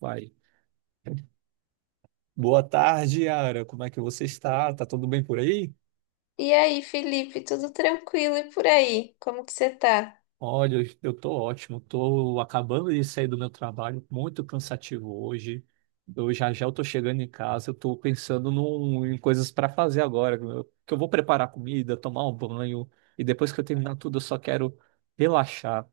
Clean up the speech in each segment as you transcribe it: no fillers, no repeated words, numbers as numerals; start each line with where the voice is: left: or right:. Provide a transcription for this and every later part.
right: Vai. Boa tarde, Yara. Como é que você está? Tá tudo bem por aí?
left: E aí, Felipe, tudo tranquilo e por aí? Como que você tá?
right: Olha, eu tô ótimo. Tô acabando de sair do meu trabalho, muito cansativo hoje. Eu já já eu tô chegando em casa, eu tô pensando em coisas para fazer agora, que eu vou preparar comida, tomar um banho e depois que eu terminar tudo, eu só quero relaxar.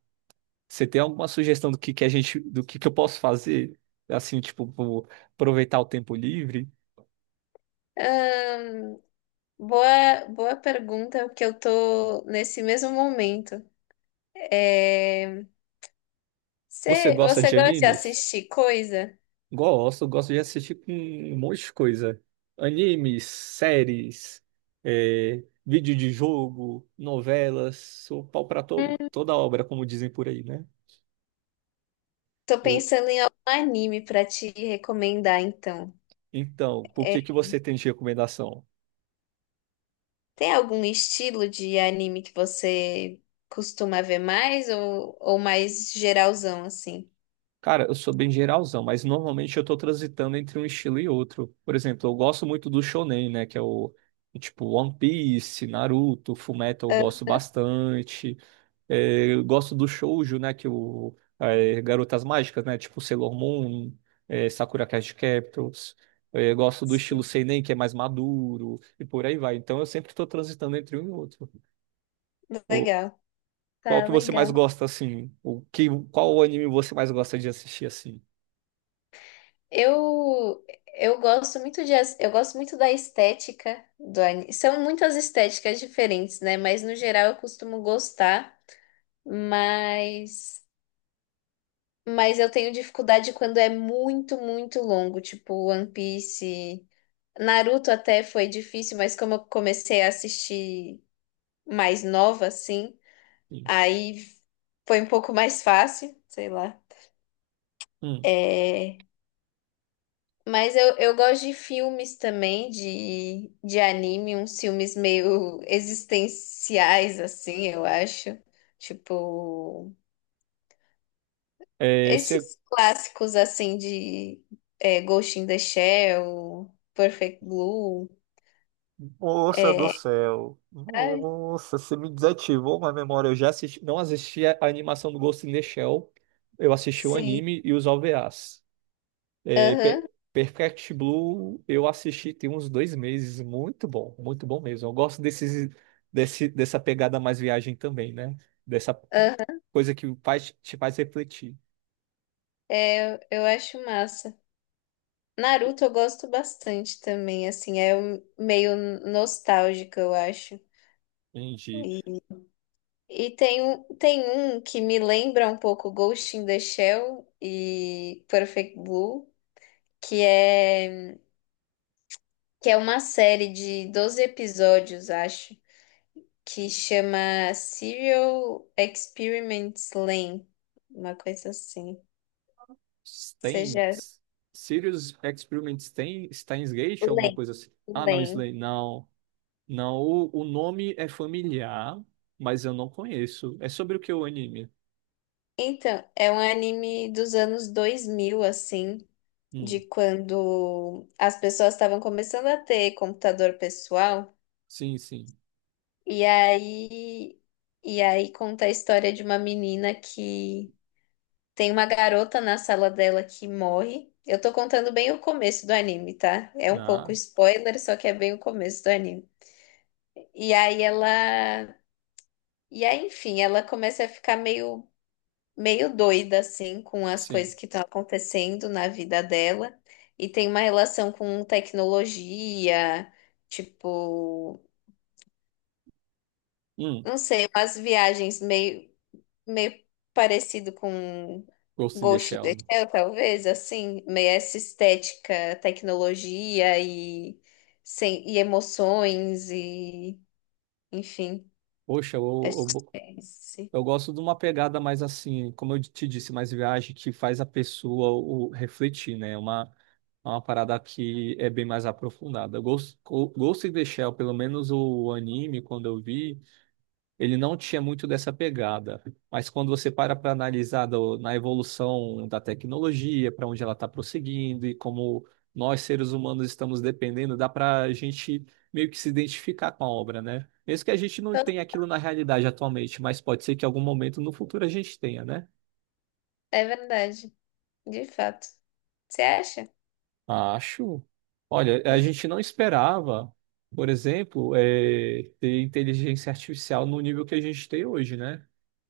right: Você tem alguma sugestão do que do que eu posso fazer? Assim, tipo, vou aproveitar o tempo livre?
left: Ahn, boa pergunta, porque eu tô nesse mesmo momento. É,
right: Você
left: Você,
right: gosta
left: você
right: de
left: gosta de
right: animes?
left: assistir coisa?
right: Gosto, gosto de assistir com um monte de coisa. Animes, séries, vídeo de jogo, novelas, sou pau pra toda obra, como dizem por aí, né?
left: Tô
right: O-
left: pensando em algum anime pra te recomendar, então.
right: então, por
left: É,
right: que que você tem de recomendação?
left: Tem algum estilo de anime que você costuma ver mais ou mais geralzão, assim?
right: Cara, eu sou bem geralzão, mas normalmente eu tô transitando entre um estilo e outro. Por exemplo, eu gosto muito do shonen, né? Que é o tipo One Piece, Naruto, Fullmetal, eu
left: Ah,
right: gosto bastante. É, eu gosto do shoujo, né? Que o é, Garotas Mágicas, né? Tipo Sailor Moon, é, Sakura Card Captors. É, eu gosto do estilo
left: sim.
right: seinen, que é mais maduro e por aí vai. Então eu sempre estou transitando entre um e outro. Ou,
left: Legal.
right: qual
left: Tá,
right: que você mais
left: legal.
right: gosta assim? Qual anime você mais gosta de assistir assim?
left: Eu, eu gosto muito de, eu gosto muito da estética do anime. São muitas estéticas diferentes, né? Mas no geral eu costumo gostar, mas mas eu tenho dificuldade quando é muito, muito longo, tipo One Piece. Naruto até foi difícil, mas como eu comecei a assistir mais nova, assim,
right: Sim.
left: aí foi um pouco mais fácil, sei lá.
right: Hum.
left: É... Mas eu gosto de filmes também, de anime, uns filmes meio existenciais, assim, eu acho. Tipo,
right: É, esse...
left: esses clássicos, assim, de Ghost in the Shell, Perfect Blue.
right: Moça do
left: É,
right: céu.
left: ai,
right: Nossa, você me desativou uma memória. Eu já assisti, não assisti a animação do Ghost in the Shell. Eu assisti o
left: sim,
right: anime e os OVAs. É,
left: aham,
right: Pe- Perfect Blue eu assisti tem uns dois meses, muito bom mesmo. Eu gosto dessa pegada mais viagem também, né? Dessa
left: aham.
right: coisa que te faz refletir.
left: Eu acho massa. Naruto eu gosto bastante também, assim, meio nostálgico, eu acho.
right: Entende?
left: E tem um que me lembra um pouco Ghost in the Shell e Perfect Blue, que é, que é uma série de 12 episódios, acho, que chama Serial Experiments Lane, uma coisa assim.
right: Tem
left: Seja
right: Serious Experiments, tem Steins Gate, alguma
left: Lane,
right: coisa assim. Ah, não,
left: Lane.
right: Slay, não. Não, o nome é familiar, mas eu não conheço. É sobre o que o anime?
left: Então, é um anime dos anos 2000 assim, de
right: Hum,
left: quando as pessoas estavam começando a ter computador pessoal.
right: sim, sim.
left: E aí, e aí conta a história de uma menina que tem uma garota na sala dela que morre. Eu tô contando bem o começo do anime, tá? É um pouco
right: Ah,
left: spoiler, só que é bem o começo do anime. E aí ela, e aí, enfim, ela começa a ficar meio doida assim com as coisas
right: sim.
left: que estão acontecendo na vida dela e tem uma relação com tecnologia, tipo,
right: Hum,
left: não sei, umas viagens meio parecido com
right: Ghost in the
left: Ghost in
right: Shell,
left: the
right: né?
left: Shell, talvez, assim, meio essa estética, tecnologia e, sem, e emoções e, enfim,
right: Poxa, eu,
left: acho que
right: eu,
left: é esse.
right: eu gosto de uma pegada mais assim, como eu te disse, mais viagem que faz a pessoa refletir, né? É uma parada que é bem mais aprofundada. Ghost in the Shell, pelo menos o anime, quando eu vi ele não tinha muito dessa pegada. Mas quando você para analisar na evolução da tecnologia, para onde ela está prosseguindo e como nós, seres humanos, estamos dependendo, dá para a gente meio que se identificar com a obra, né? Mesmo que a gente não
left: Então,
right: tenha aquilo na realidade atualmente, mas pode ser que em algum momento no futuro a gente tenha, né?
left: é verdade, de fato. Você acha?
right: Acho. Olha, a gente não esperava, por exemplo, ter inteligência artificial no nível que a gente tem hoje, né?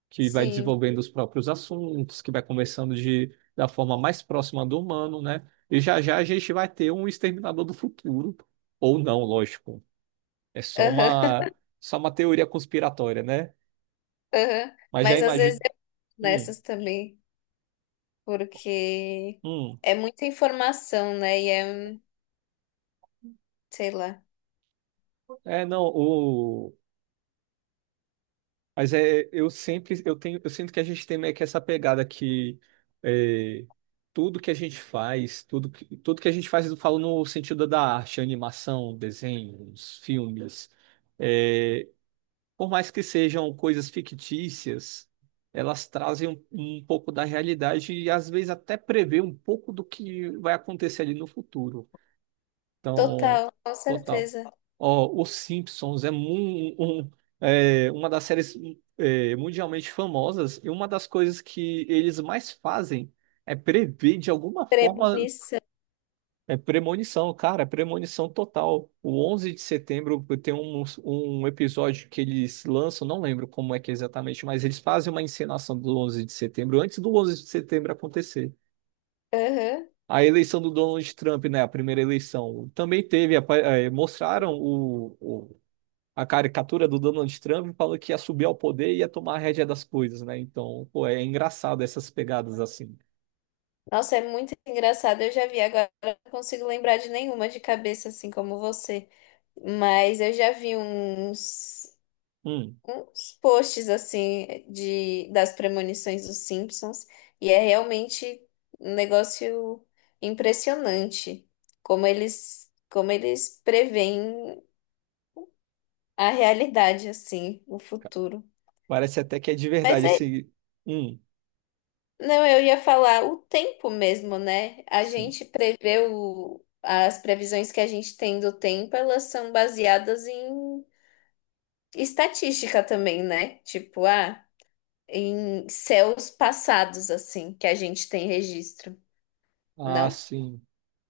right: Que vai
left: Sim.
right: desenvolvendo os próprios assuntos, que vai conversando da forma mais próxima do humano, né? E já já a gente vai ter um exterminador do futuro, ou não, lógico. É só
left: Aham,
right: uma só uma teoria conspiratória, né?
left: aham.
right: Mas já
left: Mas às vezes
right: imagino.
left: eu
right: Hum,
left: nessas também, porque
right: hum.
left: é muita informação, né? Sei lá,
right: É, não, o Mas é, eu sempre, eu tenho, eu sinto que a gente tem meio que essa pegada que é, tudo que a gente faz, tudo que a gente faz, eu falo no sentido da arte, animação, desenhos, filmes, é, por mais que sejam coisas fictícias, elas trazem um pouco da realidade e às vezes até prevê um pouco do que vai acontecer ali no futuro. Então,
left: total, com
right: total.
left: certeza.
right: Ó, Os Simpsons é, mu- um- é uma das séries é, mundialmente famosas e uma das coisas que eles mais fazem é prever de alguma forma,
left: Premonição.
right: é premonição, cara, é premonição total. O 11 de setembro tem um episódio que eles lançam, não lembro como é que é exatamente, mas eles fazem uma encenação do 11 de setembro antes do 11 de setembro acontecer.
left: Aham.
right: A eleição do Donald Trump, né? A primeira eleição. Também teve, mostraram a caricatura do Donald Trump falando que ia subir ao poder e ia tomar a rédea das coisas, né? Então, pô, é engraçado essas pegadas assim.
left: Nossa, é muito engraçado. Eu já vi, agora eu não consigo lembrar de nenhuma de cabeça, assim como você. Mas eu já vi uns,
right: Hum,
left: uns posts, assim, de, das premonições dos Simpsons. E é realmente um negócio impressionante. Como como eles preveem a realidade, assim, o
right: ca-
left: futuro.
right: parece até que é de
left: Mas
right: verdade
left: é
right: esse. Hum,
left: Não, eu ia falar o tempo mesmo, né? A
right: sim.
left: gente prevê as previsões que a gente tem do tempo, elas são baseadas em estatística também, né? Tipo, ah, em céus passados, assim, que a gente tem registro,
right: Ah,
left: não?
right: sim.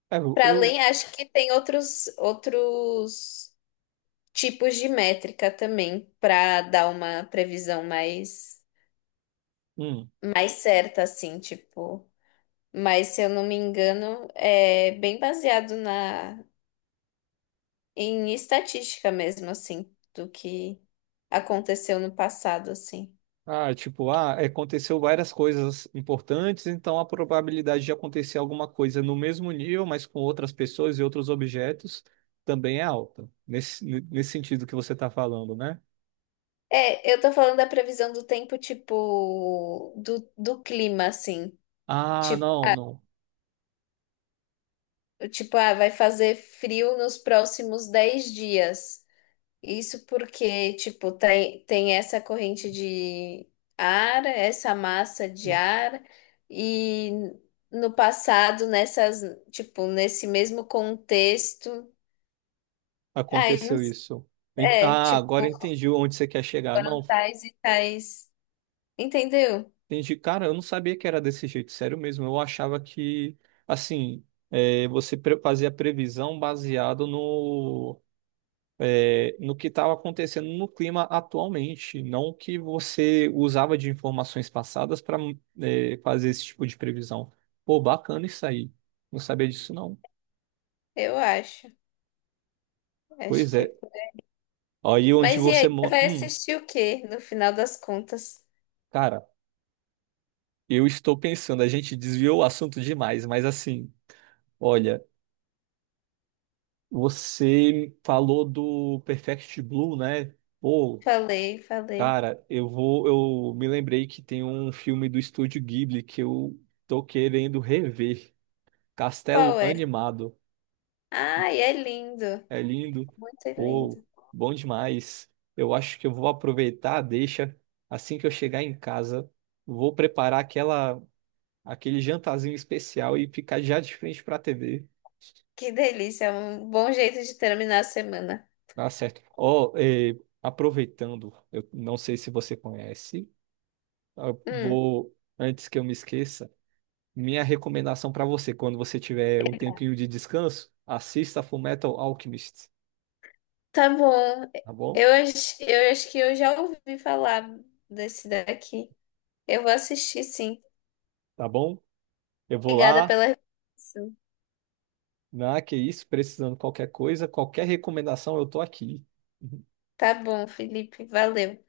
right: É, eu.
left: Para além,
right: eu-
left: acho que tem outros outros tipos de métrica também para dar uma previsão
right: hum.
left: mais certa, assim, tipo. Mas, se eu não me engano, é bem baseado na em estatística mesmo, assim, do que aconteceu no passado, assim.
right: Ah, tipo, ah, aconteceu várias coisas importantes, então a probabilidade de acontecer alguma coisa no mesmo nível, mas com outras pessoas e outros objetos, também é alta. Nesse sentido que você está falando, né?
left: É, eu tô falando da previsão do tempo, tipo, do clima, assim.
right: Ah,
left: Tipo,
right: não, não.
left: tipo, ah, vai fazer frio nos próximos 10 dias. Isso porque, tipo, tem essa corrente de ar, essa massa de
right: Não.
left: ar, e no passado, tipo, nesse mesmo contexto, ai, não
right: Aconteceu
left: s-
right: isso.
left: é,
right: Ah,
left: tipo,
right: agora entendi onde você quer chegar.
left: foram
right: Não,
left: tais e tais, entendeu?
right: entendi. Cara, eu não sabia que era desse jeito, sério mesmo. Eu achava que, assim, é, você fazia previsão baseado no que estava acontecendo no clima atualmente, não o que você usava de informações passadas para fazer esse tipo de previsão. Pô, bacana isso aí. Não sabia disso, não.
left: Eu acho, acho
right: Pois
left: que é.
right: é.
left: Por
right: Aí onde
left: Mas e
right: você.
left: aí, você
right: Mo-
left: vai assistir o quê, no final das contas?
right: Cara, eu estou pensando, a gente desviou o assunto demais, mas assim, olha, você falou do Perfect Blue, né? Pô.
left: Falei, falei.
right: Cara, eu vou, eu me lembrei que tem um filme do Estúdio Ghibli que eu tô querendo rever. Castelo
left: Qual é?
right: animado.
left: Ai, é lindo,
right: É lindo.
left: muito lindo.
right: Pô, bom demais. Eu acho que eu vou aproveitar a deixa. Assim que eu chegar em casa, vou preparar aquele jantarzinho especial e ficar já de frente para a TV.
left: Que delícia, é um bom jeito de terminar a semana.
right: Tá certo. Ó, aproveitando, eu não sei se você conhece,
left: Hum,
right: antes que eu me esqueça, minha recomendação para você, quando você tiver um tempinho de descanso, assista Fullmetal Alchemist,
left: tá bom.
right: tá bom?
left: Eu acho que eu já ouvi falar desse daqui. Eu vou assistir, sim.
right: Tá bom? Eu vou
left: Obrigada
right: lá.
left: pela recomendação.
right: Ah, que isso, precisando de qualquer coisa, qualquer recomendação, eu tô aqui.
left: Tá bom, Felipe, valeu.